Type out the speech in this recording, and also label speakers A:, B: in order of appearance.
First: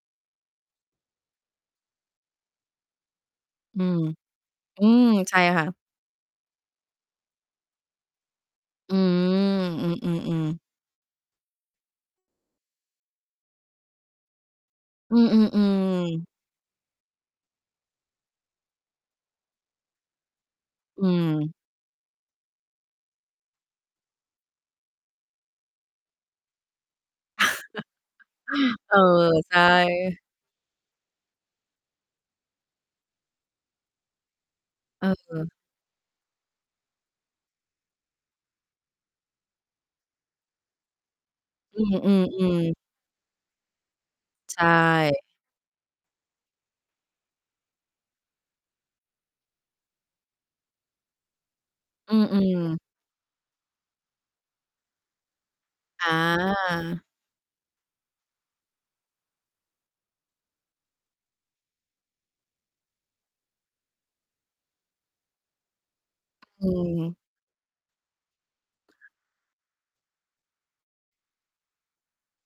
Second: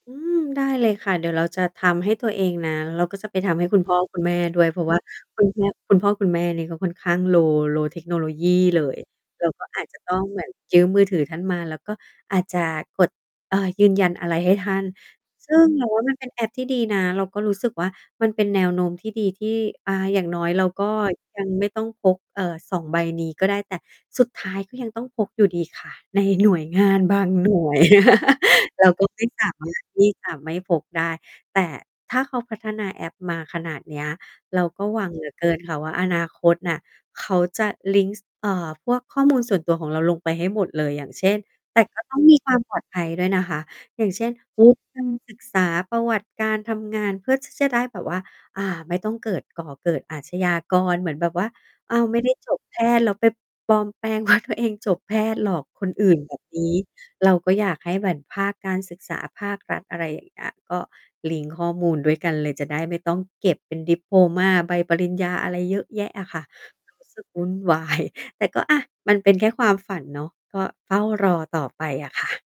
A: อืม ได้เลยค่ะ เดี๋ยวเราจะทำให้ตัวเองนะ แล้วก็จะไปทำให้คุ
B: อื
A: ณพ่อ
B: ม
A: คุณแม่ด้วย เพร
B: อ
A: า
B: ื
A: ะ ว่า
B: ม ใช
A: ค
B: ่
A: ุณแม
B: ค่
A: ่
B: ะ
A: คุณพ่อคุณแม่นี่ก็ค่อนข้าง low low technology เล
B: อื
A: ย เรา
B: ม
A: ก็อา
B: อ
A: จจะ
B: ื
A: ต้องเหม
B: ม
A: ือน
B: ๆ ๆ
A: ยืมมือถือท่านมา แล้วก็อาจจะกด เอ่อ ยืนยันอะไรให้ท่าน
B: อื
A: ซึ่ง เราว่
B: อ
A: ามัน
B: ๆ
A: เ
B: ๆ
A: ป็นแอปที่ดีนะ เราก็รู้สึกว่า มันเป็นแนวโน้มที่ดี ที่ อา อย่างน้อยเราก็
B: อื
A: ยัง
B: ม
A: ไม่ต้องพก เอ่อ 2 ใบนี้ก็ได้ แต่สุดท้ายก็ยังต้องพกอยู่ดีค่ะ ในหน่วยงานบางหน่วย เรา
B: เออ
A: ก็ไม่สา
B: ใช
A: มารถที่
B: ่
A: จะไม่พกได้ แต่ถ้าเขาพัฒนาแอปมาขนาดเนี้ย เราก็หวั
B: เ
A: ง เหลือเก
B: ออ
A: ิน ค่ะว่า อนาคตน่ะเขาจะลิงก์ ส เอ่อ พวก ข้อมูล ส่วนตัวของเราลงไปให้หมดเลย อย่างเช่น แ
B: อ
A: ต
B: ื
A: ่ ก็ต้องมีควา
B: อ
A: มป
B: ๆ ๆ
A: ลอด ภัยด้วยนะคะ อย่างเช่น
B: ใช
A: วุฒิ การ
B: ่
A: ศึกษาประวัติการทำงาน เพื่อ ที่ จะได้แบบว่า อ่า ไม่ต้องเกิด ก่อเกิดอาชญากร เหมือนแบบว่า อ้าว
B: อ
A: ไ
B: ื
A: ม่ได้จบ
B: อ
A: แพ
B: ๆ
A: ทย์ แล้วไปปลอมแปลง ว่า ตัวเองจบแพทย์ หลอกคน
B: อ
A: อื่น แบบนี้
B: า
A: เราก็อยากให้เหมือนภาคการศึกษา ภาครัฐ อะไรอย่างเงี้ย ก็ลิงก์ข้อมูลด้วยกันเลย จะได้ไม่ต้องเก็บเป็น ดิโพลมา ใบปริญญาอะไรเยอะแยะอะค่ะ
B: อื
A: รู้
B: ม
A: สึกวุ่น วาย แต่ก็ อะ มันเป็นแค่ความฝันเนาะ ก็เฝ้ารอต่อไปอะค่ะ